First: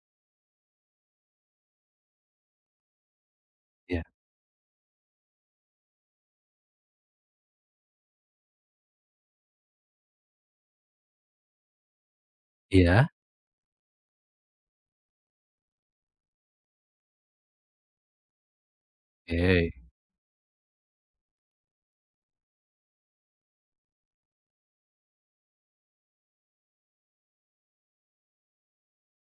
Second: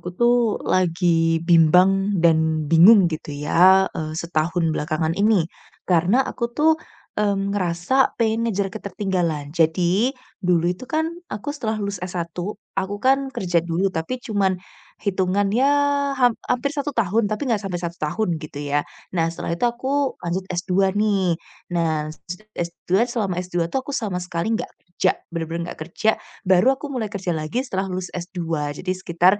Aku tuh lagi bimbang dan bingung gitu ya, Iya setahun belakangan ini. Karena aku tuh, ngerasa pengen ngejar ketertinggalan. Jadi, dulu itu kan aku setelah lulus S1 aku iya, kan kerja dulu, tapi cuman hitungan ya hampir satu tahun, tapi nggak sampai satu tahun gitu ya. Nah, setelah itu oke. aku lanjut S2 nih. Nah, s dua selama S2 tuh aku sama sekali nggak kerja, bener-bener nggak kerja, baru aku mulai kerja lagi setelah lulus S2. Jadi sekitar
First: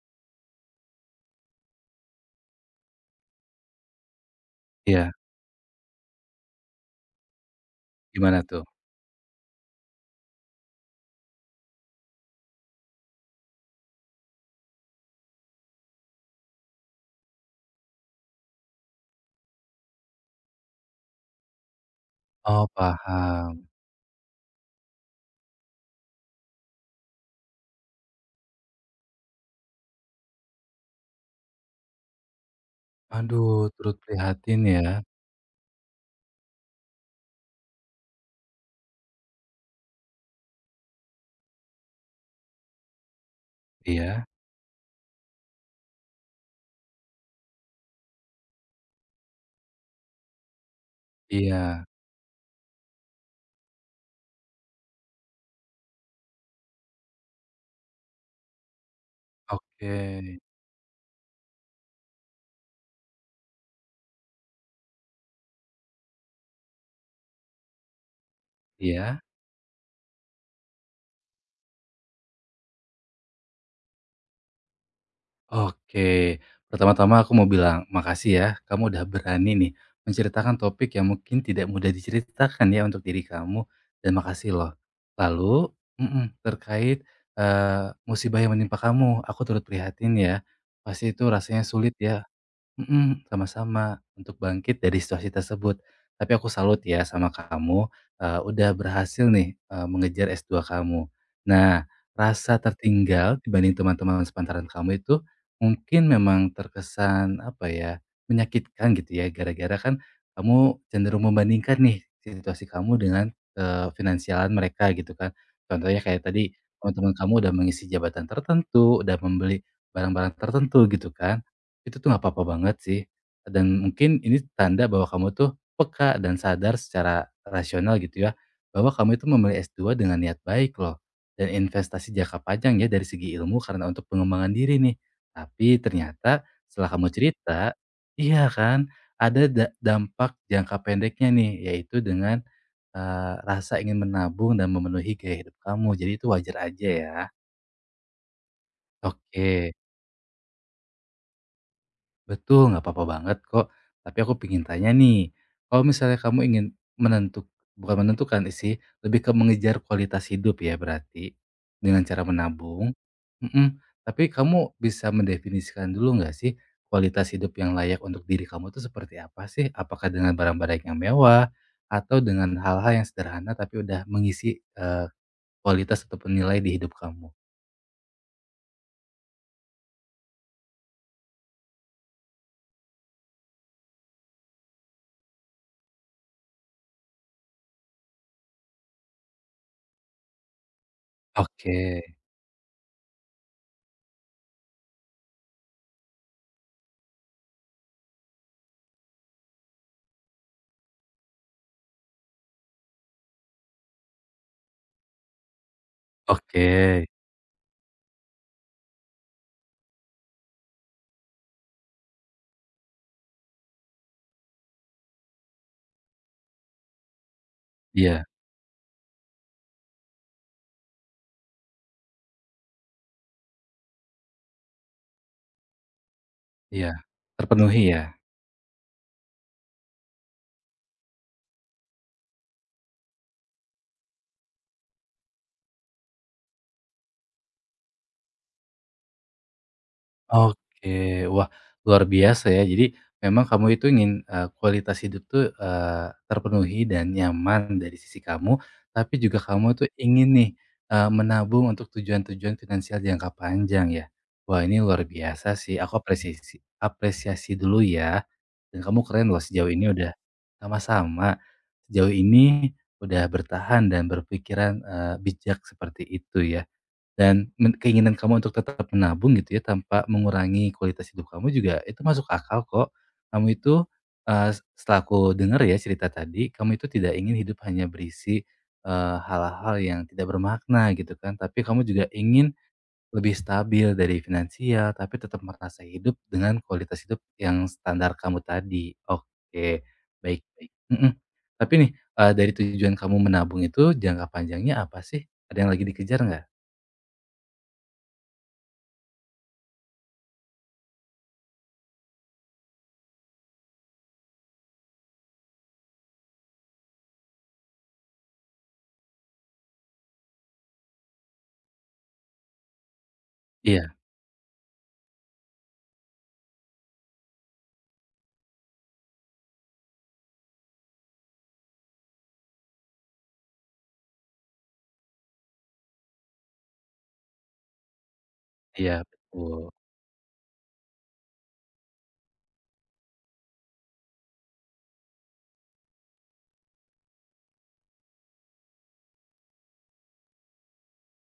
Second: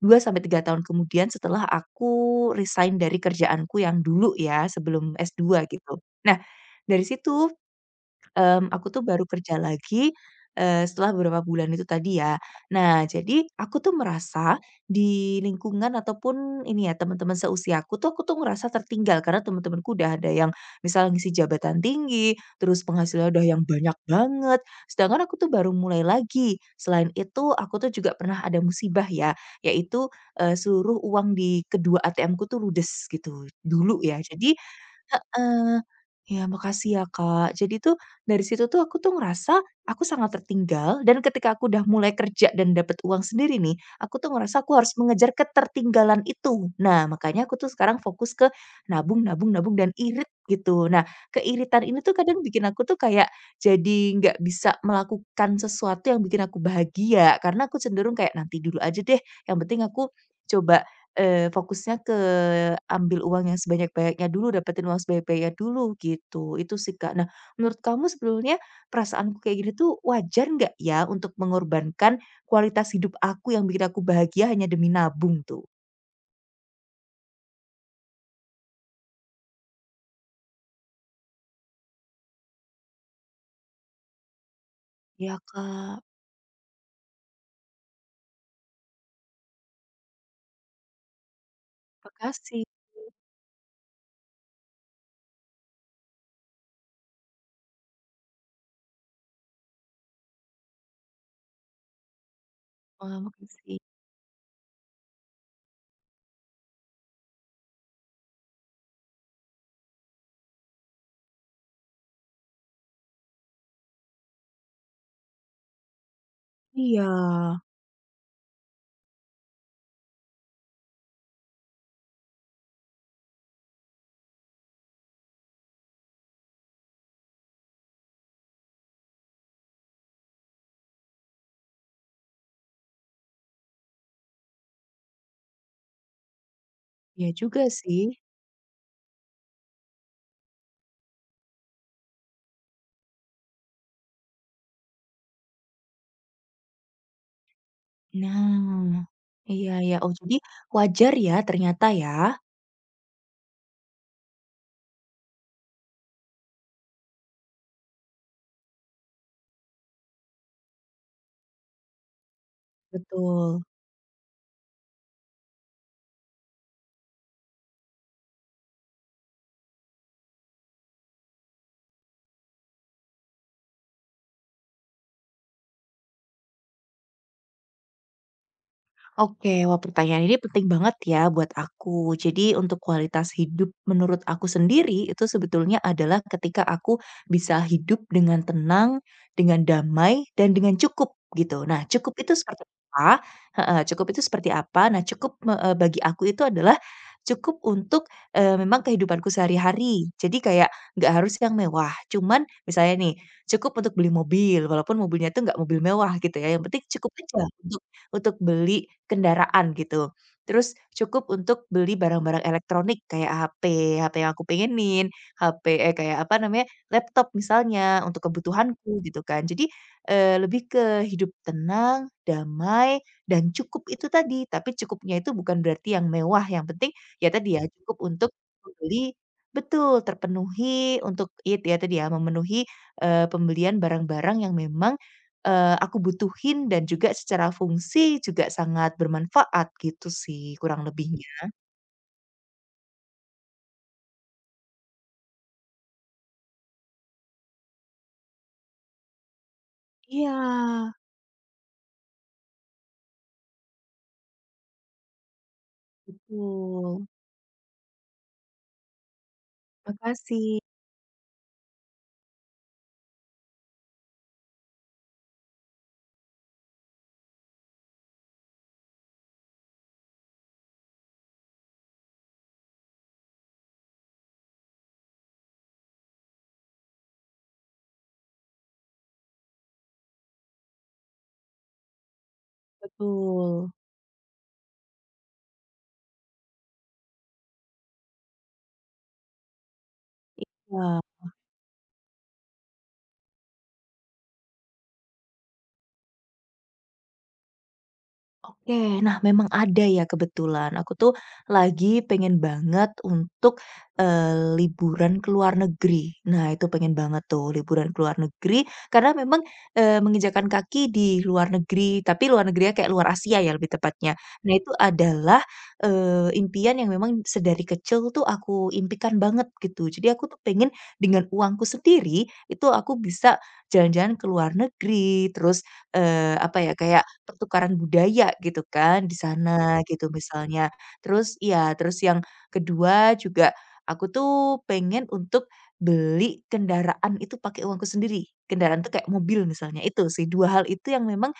2 sampai 3 tahun kemudian setelah aku resign dari kerjaanku yang dulu ya, Iya, sebelum S2 gitu. Nah, dari situ gimana tuh? Aku tuh baru kerja lagi, setelah beberapa bulan itu tadi ya. Nah, jadi aku tuh merasa di lingkungan ataupun ini ya, teman-teman seusiaku tuh, aku tuh ngerasa tertinggal karena teman-temanku udah ada yang misalnya ngisi jabatan tinggi, Oh, terus penghasilannya udah yang paham. banyak banget, sedangkan aku tuh baru mulai lagi. Selain itu, aku tuh juga pernah ada musibah ya, yaitu, seluruh uang di kedua ATM-ku tuh ludes gitu, Aduh, turut dulu ya. Jadi, prihatin ya. heeh. Ya, makasih ya, Kak. Jadi tuh dari situ tuh aku tuh ngerasa aku sangat tertinggal dan ketika aku udah mulai kerja dan dapat uang sendiri nih, aku Iya tuh ngerasa aku harus mengejar ketertinggalan itu. Nah makanya aku tuh sekarang fokus ke nabung nabung nabung dan irit gitu. Nah, iya, keiritan ini tuh kadang bikin aku tuh kayak jadi nggak bisa melakukan sesuatu yang bikin aku bahagia karena aku cenderung kayak nanti dulu aja deh, yang penting oke. aku coba. Fokusnya ke ambil uang yang sebanyak-banyaknya dulu, dapetin uang sebanyak-banyaknya dulu, gitu. Itu sih, Kak. Nah, menurut kamu sebenarnya Iya? perasaanku kayak gini tuh wajar nggak ya untuk mengorbankan kualitas hidup aku yang bikin aku bahagia hanya demi nabung tuh? Oke. Pertama-tama aku mau bilang makasih ya, kamu udah berani nih menceritakan topik yang mungkin tidak mudah diceritakan ya untuk diri kamu, dan makasih loh. Iya, Lalu Kak. mhm, terkait, musibah yang menimpa kamu, aku turut prihatin ya. Pasti itu rasanya sulit ya. Makasih. Mhm. Sama-sama untuk bangkit dari situasi tersebut. Tapi aku salut ya sama kamu, udah berhasil nih, mengejar S2 kamu. Nah, rasa Wah, tertinggal dibanding makasih. teman-teman sepantaran kamu itu mungkin memang terkesan, apa ya, menyakitkan gitu ya, gara-gara kan kamu cenderung membandingkan nih situasi kamu dengan, finansialan mereka gitu kan. Contohnya kayak tadi Iya. teman-teman kamu udah mengisi jabatan tertentu, udah membeli barang-barang tertentu gitu kan. Itu tuh nggak apa-apa banget sih, dan mungkin ini tanda bahwa kamu tuh peka dan sadar secara rasional gitu ya, bahwa kamu itu memilih S2 dengan niat baik loh, dan investasi jangka panjang ya dari segi ilmu karena untuk pengembangan diri nih. Tapi ternyata setelah kamu Iya juga cerita, sih. iya kan, ada dampak jangka pendeknya nih, yaitu dengan rasa ingin menabung dan memenuhi gaya hidup kamu. Jadi itu wajar aja ya. Nah, iya, Oke. iya. Oh, jadi wajar ya ternyata ya? Betul, nggak apa-apa banget kok. Tapi aku pingin tanya nih, kalau misalnya kamu ingin menentuk bukan menentukan sih, lebih ke mengejar kualitas hidup ya berarti, dengan cara menabung Betul. mhm, tapi kamu bisa mendefinisikan dulu nggak sih, kualitas hidup yang layak untuk diri kamu itu seperti apa sih? Apakah dengan barang-barang yang mewah, atau dengan hal-hal yang sederhana tapi udah mengisi, kualitas ataupun nilai di hidup kamu? Oke, wah pertanyaan ini penting banget ya buat aku. Jadi untuk kualitas hidup menurut aku sendiri itu sebetulnya adalah ketika aku bisa hidup dengan tenang, dengan damai, dan dengan cukup gitu. Nah, Oke cukup itu seperti apa? Heeh, cukup itu seperti apa? Nah, bagi aku itu adalah cukup untuk memang kehidupanku sehari-hari. Jadi kayak nggak harus yang mewah. Cuman misalnya nih, cukup untuk beli mobil, walaupun mobilnya itu nggak mobil mewah gitu ya. Yang oke, penting cukup aja untuk beli kendaraan gitu. Terus cukup untuk beli barang-barang elektronik kayak HP, HP yang aku pengenin, HP kayak apa namanya, laptop misalnya untuk iya kebutuhanku gitu kan. Jadi, lebih ke hidup tenang, damai, dan cukup itu tadi. Tapi cukupnya itu bukan berarti yang mewah, yang penting iya, ya tadi ya terpenuhi cukup ya? untuk membeli. Betul, terpenuhi untuk itu ya tadi ya, memenuhi, pembelian barang-barang yang memang aku butuhin dan juga secara fungsi juga sangat bermanfaat gitu sih kurang Oke, lebihnya. wah luar biasa ya. Jadi memang kamu itu ingin, kualitas hidup tuh, terpenuhi dan nyaman dari sisi kamu, tapi juga kamu tuh ingin Iya, nih, menabung untuk tujuan-tujuan finansial jangka panjang ya. Wah ini luar biasa sih, aku apresiasi betul. apresiasi dulu ya, dan kamu keren loh sejauh ini udah Makasih, sama-sama, sejauh ini udah bertahan dan berpikiran, bijak seperti itu ya. Dan keinginan kamu untuk tetap menabung gitu ya, tanpa mengurangi kualitas hidup kamu juga itu masuk akal kok. Kamu itu, setelah aku dengar ya cerita tadi, kamu itu tidak ingin hidup hanya berisi, hal-hal yang tidak bermakna gitu kan, tapi kamu juga ingin lebih betul. stabil dari finansial, tapi tetap merasa hidup dengan kualitas hidup yang standar kamu tadi. Oke, baik baik. Wah. Mhm. Tapi nih, dari tujuan kamu menabung itu jangka panjangnya apa sih? Ada yang lagi dikejar nggak? Oke, nah memang ada ya kebetulan. Aku tuh lagi pengen banget untuk, liburan ke luar negeri. Nah itu pengen banget tuh liburan ke luar negeri, karena memang, menginjakan kaki di luar negeri, tapi luar negerinya kayak luar Asia ya lebih Iya. tepatnya. Nah itu adalah, impian yang memang sedari kecil tuh aku impikan banget gitu. Jadi aku tuh pengen dengan uangku sendiri, itu aku bisa jalan-jalan ke luar negeri, terus, apa ya, kayak pertukaran budaya gitu Iya, kan di betul. sana gitu misalnya. Terus, iya, terus yang kedua juga aku tuh pengen untuk beli kendaraan itu pakai uangku sendiri. Kendaraan tuh kayak mobil misalnya, itu sih 2 hal itu yang memang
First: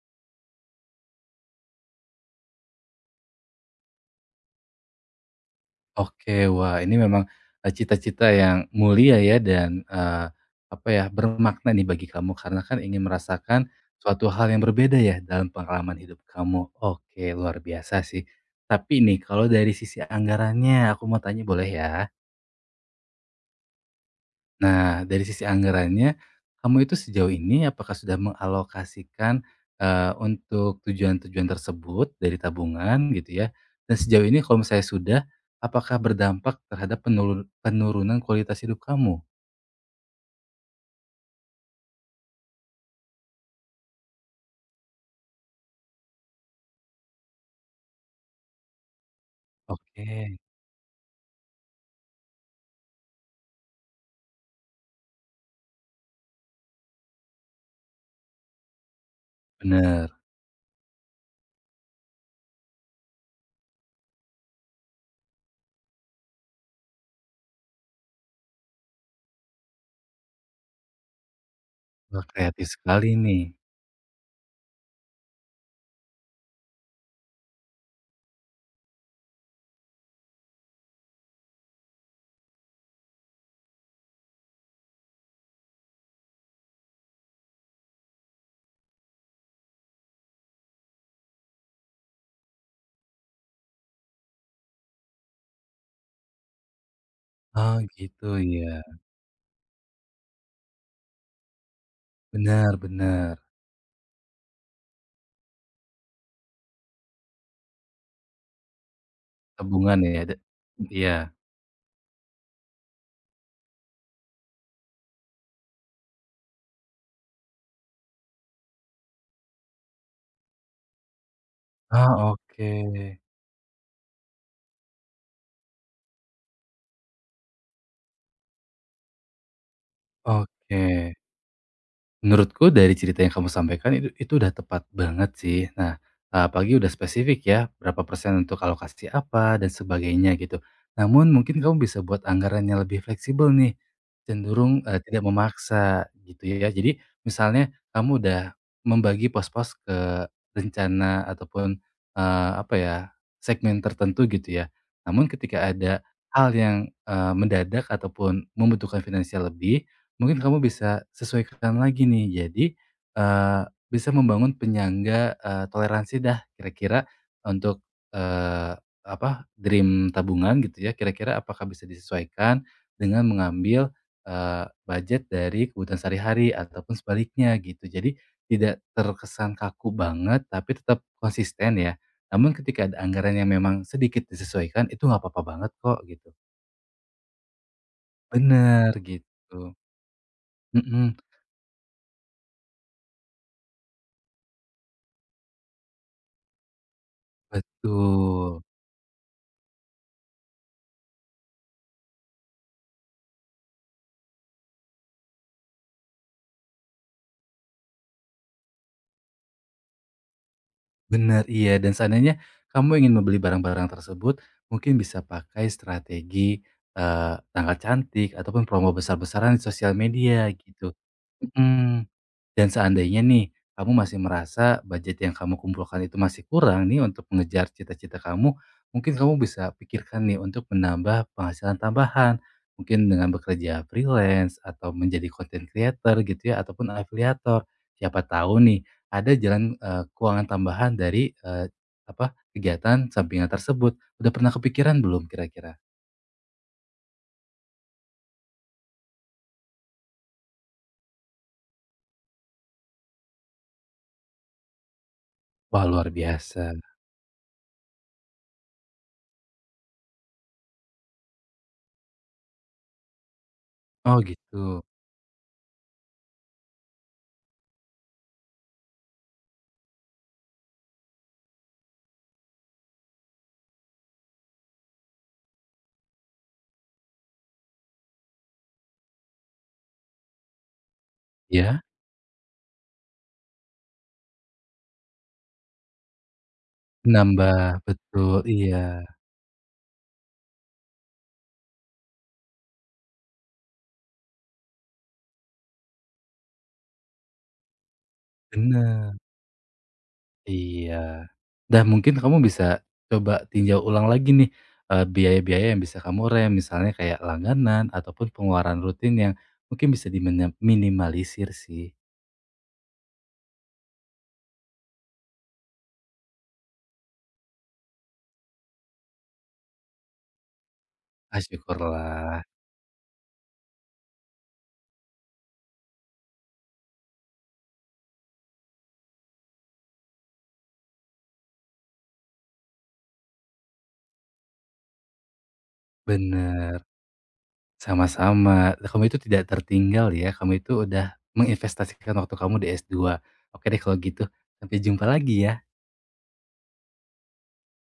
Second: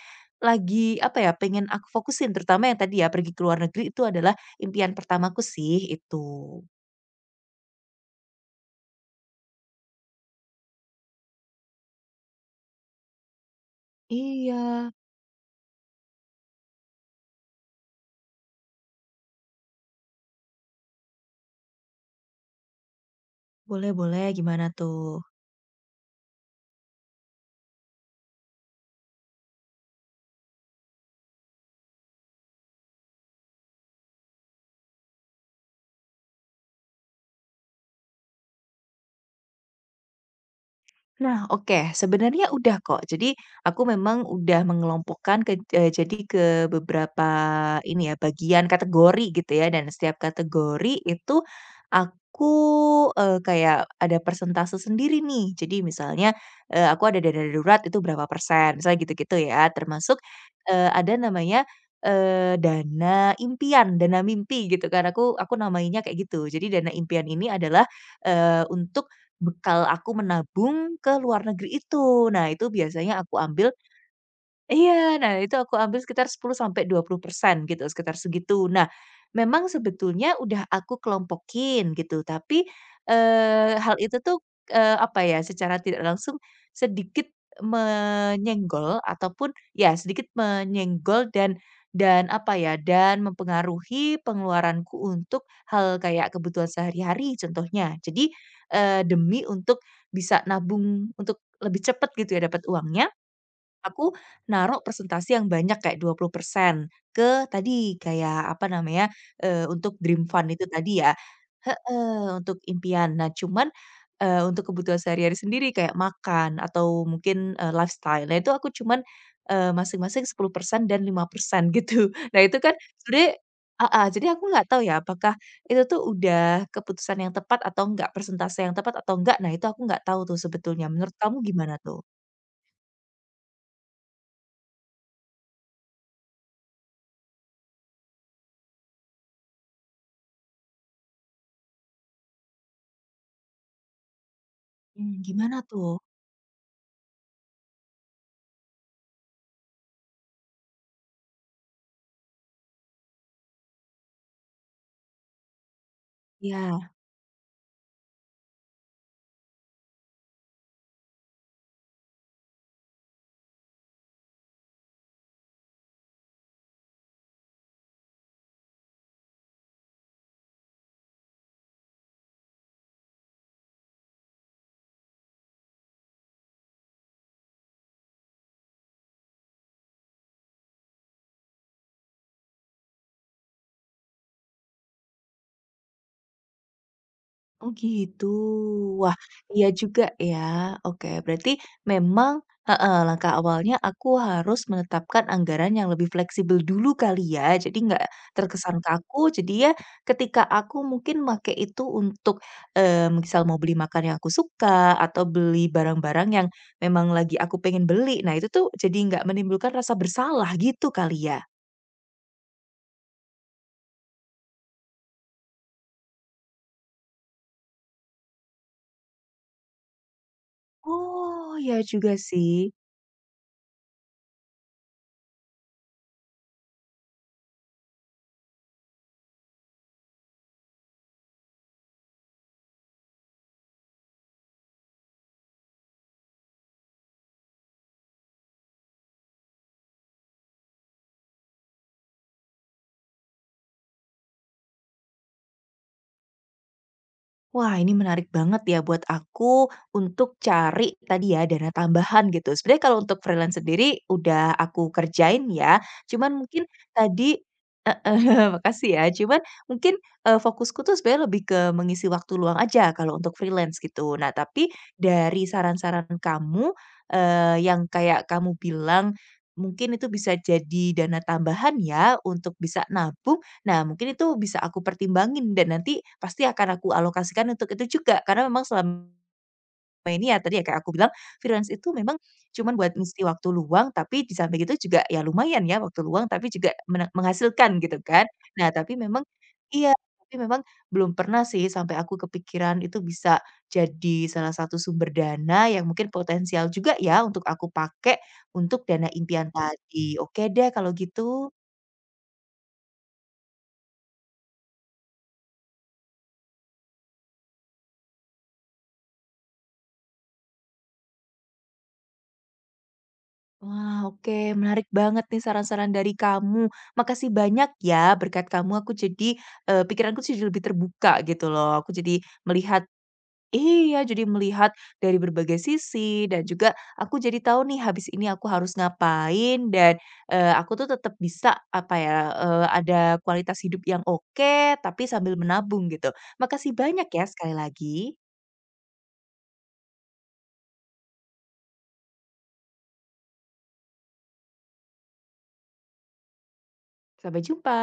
lagi apa ya, pengen aku fokusin terutama yang tadi ya pergi ke luar negeri itu adalah impian pertamaku sih, Oke, itu. wah ini memang, cita-cita yang mulia ya dan, apa ya, bermakna nih bagi kamu karena kan ingin merasakan suatu hal yang Iya, berbeda ya dalam pengalaman hidup kamu. Oke, luar biasa sih. Tapi nih kalau dari sisi anggarannya aku mau tanya boleh ya? boleh, boleh, gimana Nah, tuh? dari sisi anggarannya, kamu itu sejauh ini apakah sudah mengalokasikan, untuk tujuan-tujuan tersebut dari tabungan gitu ya? Dan sejauh ini kalau misalnya sudah, apakah berdampak terhadap penurunan kualitas hidup kamu? Nah, oke, sebenarnya udah kok. Jadi aku memang udah mengelompokkan ke jadi ke beberapa ini ya, bagian kategori gitu ya, dan Oke, setiap kategori itu aku, kayak ada persentase sendiri nih. Jadi misalnya, aku ada dana darurat itu berapa persen, misalnya gitu-gitu ya. benar. Termasuk, ada namanya, dana impian, dana mimpi gitu kan, aku namainnya kayak gitu. Jadi dana impian ini adalah, untuk bekal aku menabung ke luar negeri Wah, itu. Nah, kreatif itu sekali biasanya aku nih. ambil. Iya, nah itu aku ambil sekitar 10 sampai 20% gitu, sekitar segitu. Nah, memang sebetulnya udah aku kelompokin gitu, tapi, hal itu tuh, apa ya, secara tidak langsung sedikit menyenggol ataupun ya sedikit menyenggol, dan apa ya, dan mempengaruhi pengeluaranku untuk hal kayak kebutuhan sehari-hari Oh, contohnya. gitu Jadi, ya. Demi untuk bisa nabung untuk lebih cepat gitu ya dapat uangnya, Benar-benar. aku naruh presentasi yang banyak kayak 20% ke tadi kayak apa namanya, untuk Tabungan ya, dream fund itu tadi ya, iya. heeh, untuk impian. Nah cuman, untuk kebutuhan sehari-hari sendiri kayak makan atau mungkin, lifestyle, nah itu aku cuman, masing-masing 10% dan 5% gitu. Ah, Nah itu oke. kan sebenarnya jadi aku nggak tahu ya apakah itu tuh udah keputusan yang tepat atau enggak, persentase yang tepat atau enggak, nah itu aku nggak tahu tuh Oke. sebetulnya. Menurut kamu gimana tuh? Menurutku dari cerita yang kamu sampaikan itu udah tepat banget sih. Nah, apalagi udah spesifik ya, berapa persen untuk alokasi apa dan sebagainya gitu. Namun mungkin kamu bisa buat anggarannya lebih fleksibel nih, cenderung, Mmm, tidak gimana tuh? memaksa gitu ya. Jadi misalnya kamu udah membagi pos-pos ke rencana ataupun, apa ya, segmen tertentu gitu ya. Namun ketika ada hal yang, Ya. Mendadak ataupun membutuhkan finansial lebih, mungkin kamu bisa sesuaikan lagi nih. Jadi, eee, bisa membangun penyangga, toleransi dah kira-kira untuk, eee, apa, dream tabungan gitu ya, kira-kira apakah bisa disesuaikan dengan mengambil, budget dari kebutuhan sehari-hari ataupun sebaliknya gitu. Jadi tidak terkesan kaku banget, tapi tetap konsisten ya. Namun ketika ada anggaran yang memang sedikit disesuaikan, itu nggak apa-apa banget kok gitu. Bener. Oh gitu. Bener Wah, gitu. iya juga ya. Oke, Mhm, berarti memang, heeh, langkah awalnya aku harus menetapkan anggaran yang lebih fleksibel dulu kali ya. Jadi nggak betul. terkesan kaku. Jadi ya ketika aku mungkin make itu untuk, misal mau beli makan yang aku suka atau beli barang-barang yang memang lagi aku pengen beli. Nah, itu tuh jadi nggak menimbulkan rasa bersalah gitu kali ya? Benar iya. Dan seandainya kamu ingin membeli barang-barang tersebut, mungkin bisa pakai strategi, tanggal cantik ataupun promo besar-besaran di sosial media gitu. Oh, ya Mhm. juga sih. Dan seandainya nih, kamu masih merasa budget yang kamu kumpulkan itu masih kurang nih untuk mengejar cita-cita kamu, mungkin kamu bisa pikirkan nih untuk menambah penghasilan tambahan. Mungkin dengan bekerja freelance atau menjadi content creator gitu ya ataupun afiliator. Siapa tahu nih ada jalan keuangan tambahan dari apa kegiatan sampingan tersebut. Udah pernah kepikiran belum kira-kira? Wah, ini menarik banget ya buat aku untuk cari tadi ya dana tambahan gitu. Sebenarnya kalau untuk freelance sendiri udah aku kerjain ya, Wah, luar cuman biasa. mungkin tadi, heeh, makasih ya. Cuman mungkin, fokusku tuh sebenarnya lebih ke mengisi waktu luang aja kalau untuk freelance gitu. Oh, Nah, tapi gitu. dari saran-saran kamu, yang kayak kamu bilang mungkin itu bisa jadi dana tambahan ya untuk bisa nabung. Nah, mungkin itu bisa aku pertimbangin dan nanti pasti akan aku alokasikan untuk itu juga. Karena memang selama ini ya tadi ya kayak aku bilang, freelance Ya, itu memang cuman buat ngisi waktu luang, tapi di samping itu juga ya lumayan ya waktu luang, tapi juga nambah menghasilkan gitu kan. betul. Nah, Iya, tapi memang iya, tapi memang belum pernah sih sampai aku kepikiran itu bisa jadi salah satu sumber dana yang mungkin potensial juga ya untuk aku pakai untuk dana bener. impian tadi. Oke deh kalau Iya. gitu. Dan mungkin kamu bisa coba tinjau ulang lagi nih, biaya-biaya yang bisa kamu rem, misalnya kayak langganan ataupun pengeluaran rutin yang mungkin bisa diminimalisir sih. Wah, oke. Menarik banget nih saran-saran dari kamu. Makasih banyak ya, berkat kamu aku jadi, pikiranku jadi lebih terbuka Ah, gitu loh. Aku jadi syukurlah. melihat. Iya, jadi melihat dari berbagai sisi dan juga aku jadi tahu nih habis ini aku harus ngapain dan, aku tuh tetap bisa apa ya, ada kualitas hidup yang oke, tapi sambil menabung gitu. Makasih Bener. banyak ya sekali lagi. Sama-sama. Kamu itu tidak tertinggal ya, kamu itu udah menginvestasikan waktu kamu di S2. Oke deh kalau gitu, sampai jumpa lagi ya. Sampai jumpa.